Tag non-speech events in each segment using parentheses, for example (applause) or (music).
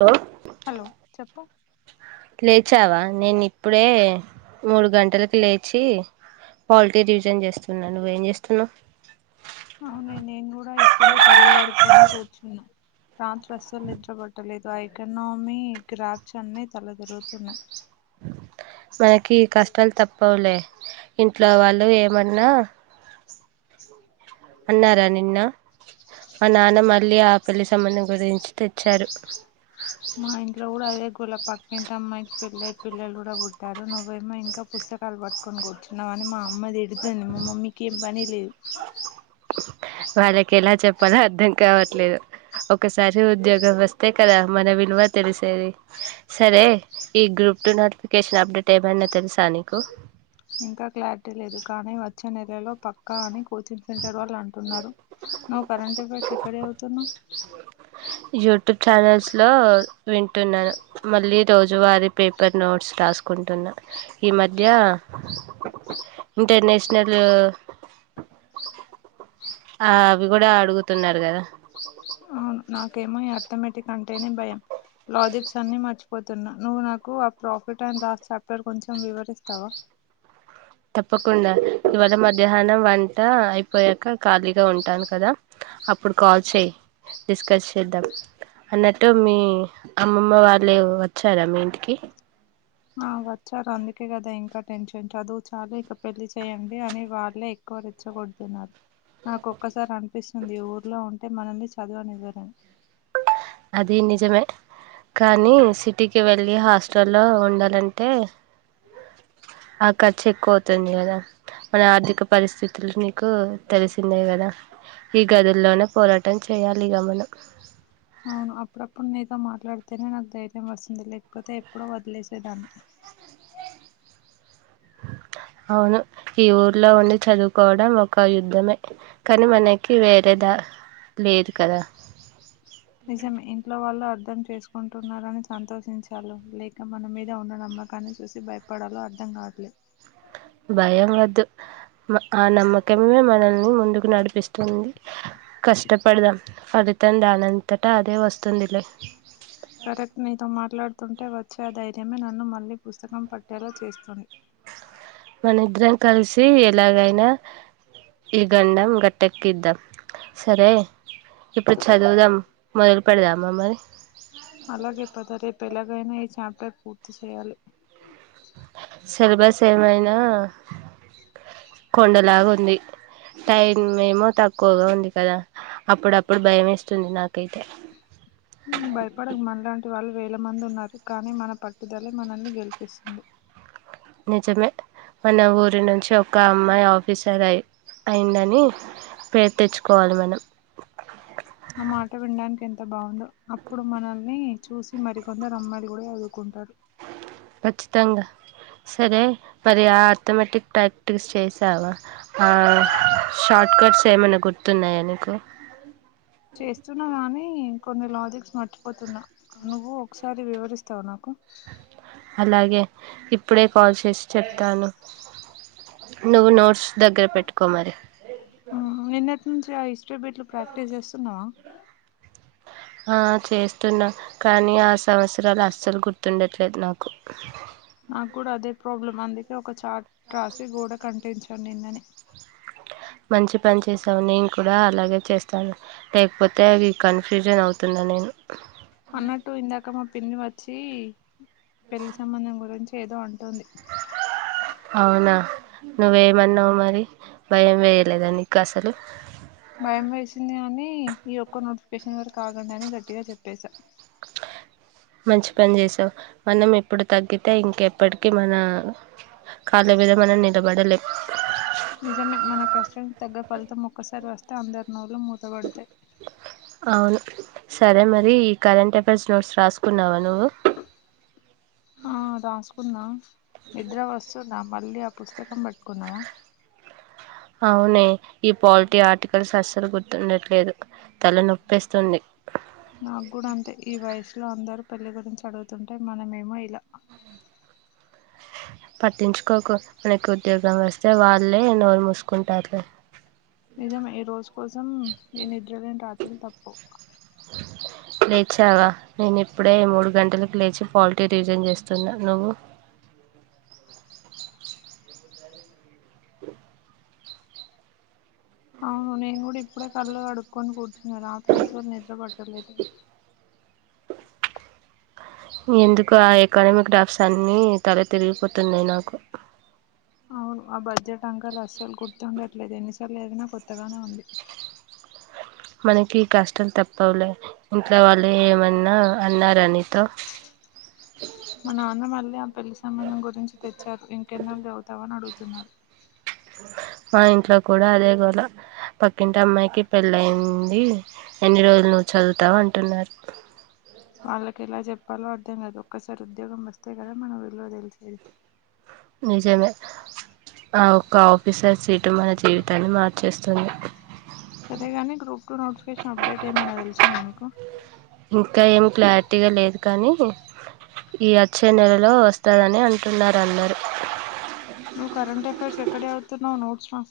Hello hello చెప్పు లేచావా నేను ఇప్పుడే మూడు గంటలకి లేచి పాలిటీ రివిజన్ చేస్తున్నా నువ్వు ఏం చేస్తున్నావు అవునే నేను కూడా ఇప్పుడే కళ్ళు కడుకొని కూర్చున్నా రాత్రి అస్సలు నిద్ర పట్టలేదు ఆ ఎకానమీ గ్రాప్స్ అన్ని తల తిరుగుతున్నాయి మనకి కష్టాలు తప్పవులే ఇం ఇంట్లో వాళ్ళు ఏమన్నా అన్నారా నిన్ను మా నాన్న మళ్ళీ ఆ పెళ్లి సంబంధం గురించి తెచ్చారు మా ఇంట్లో కూడా అదే కుల ప ఇంట్లో అమ్మాయికి పెళ్లి అయి పిల్లలు కూడా పుట్టారు నువ్వేమో ఇంకా పుస్తకాలు పట్టుకోని కూర్చున్నావా అని మా అమ్మ తిడ అయిపోయింది మా మమ్మీకి పని ప్లీజ్ వాళ్ళకి ఎలా చెప్పాలో అర్థం కావట్లేదు ఓ ఒకసారి ఉద్యోగం వస్తే కదా మన విలువ తెలిసేది సరే ఈ గ్రూప్ టు నోటిఫికేషన్ అప్డేట్ ఏమన్నా తెలుసా నీకు ఇంకా క్లారిటీ లేదు కానీ వచ్చే నెలలో పక్క అని కోచింగ్ సెంటర్ వాళ్ళు అంటున్నారు నువ్వు కరెంట్ అఫైర్స్ ఎక్కడ చదు తున్నావ్ యూట్యూబ్ ఛానల్స్లో వింటున్నాను మళ్ళీ రోజువారీ పేపర్ నోట్స్ రాసుకుంటున్నాను ఈ మధ్య ఇంటర్నేషనల్ ఆ అవి కూడా అడుగుతున్నారు కదా అవును నాకేమో అర్థమేటిక్ అంటేనే భయం లాజిక్స్ అన్ని మర్చిపోత చెబుతున్నా నువ్వు నాకు ప్రాఫిట్ అండ్ లాస్ చాప్టర్ కొంచెం వివరిస్తావా తప్పకుండా ఇవాళా మధ్యాహ్నం వంట అయిపోయాక ఖాళీ ఇంట్లో ఉంటాను కదా అప్పుడు కాల్ చేయి డిస్కస్ చేద్దాం అన్నట్టు మీ అమ్మమ్మ వాళ్ళే వచ్చారా మీ ఇంటికి ఆ వచ్చారు అందుకే కదా ఇంకా టెన్షన్ చదువు చాలు ఇక పెళ్లి చేయండి అని వాళ్ళే ఎక్కువ రెచ్చగొడుతున్నారు నాకు ఒక్కసారి అనిపిస్తుంది ఊర్లో ఉండ అంటే మనల్ని చదువ నివ్వరు అది నిజమే కానీ సిటీకి వెళ్ళి హాస్టల్లో ఉండాలంటే ఆ ఖర్చు ఎక్కువ అవుతుంది కదా మన ఆర్థిక పరిస్థితులు నీకు తెలిసిందే కదా ఈ గదుల్లోనే పోరాటం చేయాలిక మనం అవును అప్పుడప్పుడు ని నీతో మాట్లాడితేనే నాకు ధైర్యం వస్తుంది లేకపోతే ఎప్పుడో వదిలేసేదాన్ని అవును ఈ ఊర్లో ఉండి చదువుకోవడం ఒక యుద్ధమే కానీ మనకి వేరే దారి లేదు కదా నిజమే ఇంట్లో వాళ్ళు అర్థం చేసుకుంటున్నారని సంతోషించాలో లేక మన మీద ఉన్న నమ్మకాన్ని చూసి భయపడాలో అర్థం కావట్లే భయం వద్దు ఆ నమ్మకమే మనల్ని ముందుకు నడిపిస్తుంది కష్టపడదాం ఫలితం దానింతటా అదే వస్తుంది లే సరే అయితే నీతో మాట్లాడు తుంటే వచ్చే ఆ ధైర్యమే నన్ను మళ్ళీ పుస్తకం పట్టేలా చేస్తుంది మన ఇద్దరం కలిసి ఎలాగైనా ఈ గండం గట్టెక్కిద్దాం సరే ఇప్పుడు చదువుదాం మొదలు పెడదాం మ మరి అలాగే పద రేపెలాగ్ (unintelligible) పూర్తి చెయాలి సిలబస్ ఏమైనా కొండలాగా ఉంది టైం ఏమో తక్కువగా ఉంది కదా అప్పుడప్పుడు భయం వస్తుంది నాకైతే భయపడక్ మనలాంటి వాళ్ళు వేల మంది ఉన్నారు కానీ మన పట్టుదలె మనల్ని గెలిపిస్తుంది నిజమే మన ఊరి నుంచి ఒక అమ్మాయి ఆఫీసర్ అయి అయిందని పేరు తెచ్చుకోవాలి మనం అవును అప్పుడు మనల్ని చూసి మరికొందరు అమ్మాయిలు కూడా చదువుకుంటారు ఖచ్చితంగా సరే మరి ఆ అథమటిక్ టాక్టిక్స్ చేసావా ఆ షార్ట్ కట్స్ ఏమైనా గుర్తున్నాయా నీకు చేస్తున్నా గాని కా కొన్ని లాజిక్స్ మర్చిపోతున్నా నువ్వు ఒకసారి వివరిస్తావు నాకు అయ్యె ఇప్పుడే కాల్ చేసి చెప్తాను నువు నోడ్స్ దగ్గర పెట్టుకోమరి టిబెట్లు ప్రాక్టీస్ చేస్తున్నావా ఆ చేస్తున్నా కానీ ఆ సంవత్సరాలు అస్సలు గుర్తుండట్లేదు నాకు నాకు కూడా అదే ప్రాబ్లమ్ అందుకే ఒక చార్ట్ రాసి గోడ కంటించ నిన్న నె మంచి పని చేసావు నేను కూడా అలాగే చేస్తాను లేకపోతే అవి కన్ఫ్యూజన్ అవుతున్న నేను అన్నట్టు ఇందాకమ పి పిన్ని వచ్చి పెళ్లి సంబంధం గురించి ఏదొ అంది అవునా నువ్వెమన్నవ్ మరి భయం వేయలేదా నీకు అసలు భయం వేసింది కాని ఈ ఒక్క నోటిఫికేషన్ వర కాగండి అని గట్టిగా చెప్పెసా మంచి పని చేసావ్ మనం ఎప్పుడు తగ్గితే ఇంకెప్పటికి మన కాళ్ళ మీద మనం నిలబడలేం నిజమే మన కష్టానికి తగ్గ ఫలితం ఒక్కసారి వస్తే అందరు నోళ్లు మూతబడతాయి అవును సరే మరి ఈ కరెంట్ అఫైర్స్ నోట్స్ రాసుకున్నావా నువ్వు మ్ రాస్ కు (inaudible) ఇద్దరా వస్తు నా మళ్ళీ ఆ పుస్తకం పట్టుకున్నావా అవునే ఈ పాలిటీ ఆర్టికల్స్ అస్సలు గుర్తుండట్లేదు తల్లనొప్పేస్తుంది నాకు కూడా అంతే ఈ వయసులో అందరూ పెళ్లి గురించి అడుగుతుంటే మనమేమో ఇలా పట్టించుకోక మనకి ఉద్యోగం వస్తే వాళ్ళే నోరు మూసుకుంటారులే నిజమే ఈ రోజు కోసం ఈ నిద్ర లేని రాత్రులు తప్పు లేచావా నేను ఇప్పుడే మూడు గంటలకు లేచి పాలిటీ రివిజన్ చేస్తున్నా నువ్వు అవును నేను కూడా ఇప్పుడే కళ్ళు కడుక్కొని కూర్చున్నా రాత్రి అసలు నిద్ర పట్టలేదు ఎందుకు ఆ ఎకానమిక్ గ్రాఫ్స్ అన్నీ తల తిరిగిపోతున్నాయి నాకు అవును ఆ బడ్జెట్ అంకలు అస్సలు గుర్తుండట్లేదు ఎన్నిసార్లు చదివినా కొత్తగానే ఉంది మనకీ కష్టం తప్పవులే ఇంట్లో వాళ్ళు ఏమన్నా అన్నారా నీతో మా నాన్న మళ్ళీ ఆ పెళ్లి సంబంధం గురించి తెచ్చారు ఇంకెన్నాళ్ళు చదువుతావు అని అడుగు తున్నారు మా ఇంట్లో కూడా అదే గోల పక్కింటి అమ్మాయికి పెళ్ళయ్యింది ఎన్ని రోజులు నువ్వు చదువుతావు అంటున్నారు పాలో అర్థం కాదు ఒక్కసారి ఉద్యోగం వస్తే కదా మన విలువ తెలిసేది నిజమే ఆ ఒక్క ఆఫీసర్ సీటు మన జీవితాన్ని మార్చేస్తుంది సరేగాని గ్రూప్ టూ నోటిఫికేషన్ అప్డేట్ ఏమైనా తెలిసిందా నీకు ఇంకా ఏమి క్లారిటీగా లేదు కానీ ఈ వచ్చే నెలలో వస్తాదని అంటున్నారు అందరూ నువ్ కరంట్ అఫైర్స్ ఎక్కడ చదువుతున్నవ్ నోట్స్ ల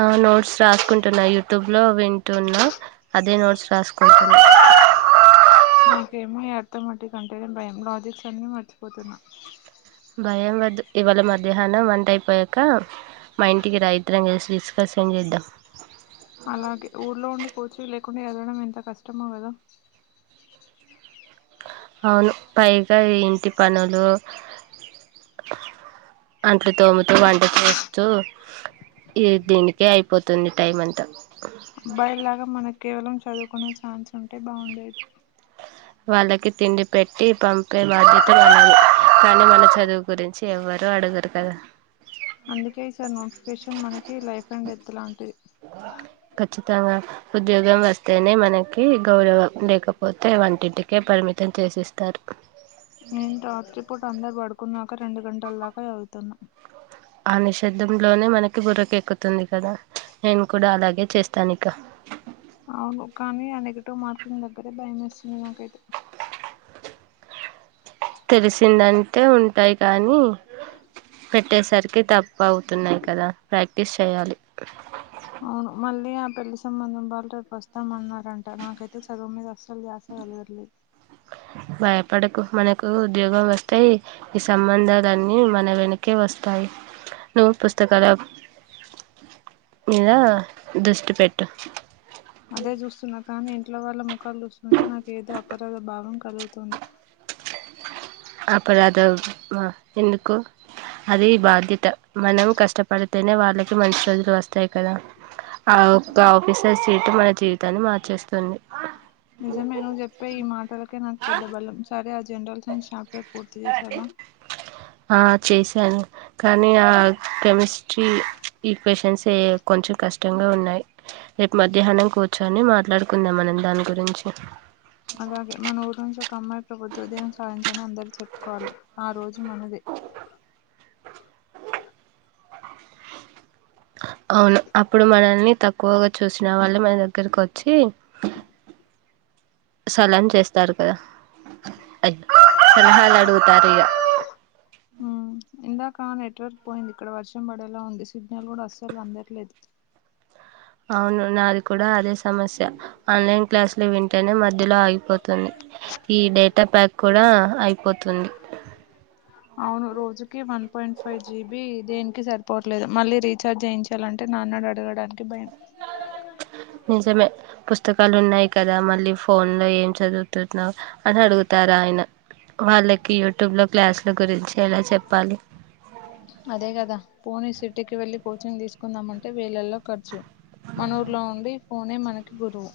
ఆ నోట్స్ రాసుకుంటున్నా యూ ట్యూబ్ లో వింటున్నా అదే నోట్స్ రాస్కుంటున్నా త్తమోటి కంటే భయం లాజిక్స్ అన్నీ మర్చిపోతున్నా భయం వద్దు ఇవాళ మధ్యాహ్నం వంట అయిపోయాక మా ఇంటికి రా ఇద్దరం కలిసి డిస్కసింగ్ చేద్దాం అలాగే ఊర్లో ఉండి కూచి లే కుని ఎళ్ళడం ఎంత కష్టమో కదా అవును పైగా ఇంటి పనులు అంట్లు తోముతూ వంట చేస్తూ ఈ దీనికే అయిపోతుంది టైం అంతా అబ్బాయిల్లాగా మనకి కేవలం చదువుకునే ఛాన్స్ ఉంటే బావుండే వాళ్ళకి తిండి పెట్టి పంపే బాధ్యత (unintelligible) కానీ మన చదువు గురించి ఎవ్వరు అడగరు కదా అందుకే ఈ సారి నోటిఫికేషన్ మనకి లైఫ్ అండ్ డెత్ లాంట్ కచ్చితంగా ఉద్యోగం వస్తేనే మనకి గౌరవం లేకపోతే వంటింటికే పరిమితం చేసేస్తారు నేను రాత్రి పూట అందరూ పడుకున్న క రెండు గంటల దాకా వెళ్తున్నా ఆ నిషద్దంలోనే మనకి బుర్రకెక్కుతుంది కదా నేను కూడా అలాగే చేస్తాను ఇక అవును కానీ ఆ నెగిటివ్ మార్కింగ్ దగ్గరే భయం వేస్తుంది నాకైతే తెలిసిందంటే ఉంటాయి కానీ పెట్టేసరికి తప్ పౌవుతున్నాయి కదా ప్రాంక్ తీస్ యెయ్యాలి అవును మళ్ళీ ఆ పెళ్లి సంబంధం వాళ్ళు రేపు వస్తామన్నారంట నాకైతే చదువు మీద అస్సలు ధ్యాసగలగట్లే. భయపడకు మనకు ఉద్యోగం వస్తే ఈ సంబంధాలన్నీ మన వెనకే వస్తాయ్ నువ్వు పుస్తకాల మీద దృష్టి పెట్టు అదే చూస్తున్నార్ కానీ ఇంట్లో వాళ్లము క్కళుస్తుంటే నాకు ఏదో అపరాధ భావం కలుగుతుంది అపరాధ మ ఎందుకు అది బాధ్యత మనం కష్టపడితేనే వాళ్ళకి మంచి రోజులు వస్తాయ్ కదా, ఆ ఒక్క ఆఫీసర్ సీట్ మన జీవితాన్ని మార్చేస్తుంది. నిజమే నువ్ జెప్పే ఈ మాటలకే నాకు పెద్ద బలం సరే అజ్ జెనరల్ సైన్స్ చాప్టర్ పూర్తి జేసావ ఆ చేశాను కానీ ఆ కెమిస్ ఛీ ఈ క్వేషన్సే కొంచెం కష్టంగా ఉన్నాయి, రేపు మధ్యాహ్నం కూర్చొ అని మాట్లాడుకుందాం మనం దాని గురించి అలాగే మన ఊరు నుంచి ఒక అమ్మాయి ప్రభుత్వోద్యోగం సాధించ్ అని అందరు చెప్పుకోవాలి ఆ రోజు మనదే అవును అప్పుడు మనల్ని తక్కువగా చూసిన వాళ్లే మన దగ్గరకు వచ్చి సలాం చేస్తారు కదా, అ సలహాలు అడుగుతారిగ కా నెట్ వర్క్ పోయింది. ఇక్కడ వర్షం బడేలా ఉంది సిగ్నల్ కూడా అస్సల్ అందట్లేద్. అవును నాది కూడా అదే స్ సమస్య ఆన్లైన్ క్లాసులు వింటేనే మధ్యలో ఆగిపోతుంది ఈ డే లాప్ ట్యాప్ కూడా అయిపోతుంది అవును రోజుకి వన్ పాయింట్ ఫైవ్ జీబి దేనికి సరిపోవట్లేదు, మళ్ళీ రీఛార్జ్ జేయించాలంటే నాన్నడు అడగడానికి భయం. నిజమే పుస్తకాలు ఉన్నాయి కదా మళ్ళీ ఫోన్లో ఏం చదువుతున్నావు అని అడుగుతారు ఆయన, వాళ్ళకి యూట్యూబ్లో క్లాసుల గురించి ఎలా చెప్పాలి. అదే కదా పోణె సిటీకి వెళ్ళి కోచింగ్ తీసుకుందామంటే వేలల్లో ఖర్చు. మనూర్లో ఉండి పోణె మనకి గురువు.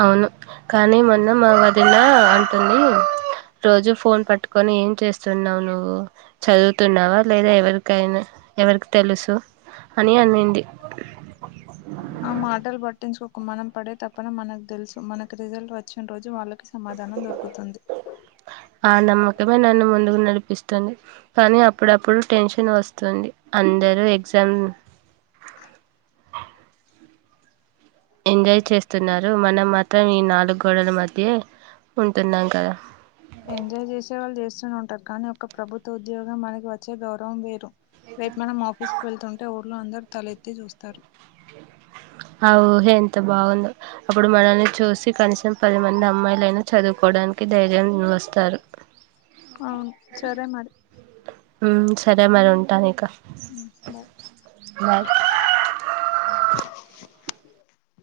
అవును కానీ మొన్న మా వదిన అంటుంది రోజు ఫోన్ పట్టుకొని ఏం చేస్తున్నావు నువ్వు చదువుతున్నావా లేదా ఎవరికైనా ఎవరికి తెలుసు అని అన్నింది ఆ మాటలు పట్టించుకోకు మనం పడే తప్పన మనకు తెలుసు, మనకి రిజల్ట్ వచ్చిన రోజు వాళ్ళకి సమాధానం దొరుకుతుంది. ఆ నమ్మకమే నన్ను ముందుకు నడిపిస్తుంది, కానీ అప్పుడప్పుడు టెన్షన్ వస్తుంది. అందరూ ఎగ్జామ్ ఎంజాయ్ చేస్తున్నారు. మనం మాత్రం ఈ నాలుగు గోడల మధ్యే ఉంటున్నాం కదా, ఎంజాయ్ జేసేవాళ్ళు జేస్ ఉంటారు కానీ ఒక ప్రభుత్వ ఉద్యోగం మనకి వచ్చే గౌరవం వేరు రేపు మనమ్ ఆఫీస్ కి వెళ్తుంటే ను అందరు తలెత్తి చూస్తారు ఆ ఊహ ఎంత బాగుందో అప్పుడు మనల్ని చూసి కనీసం పది మంది అమ్మాయిల అయినా చదువుకోవడానికి ధైర్యం వస్తారు అవును సరే మరి మ్ తరే మరి ఉంటాను ఇక బాయ్ బాయ్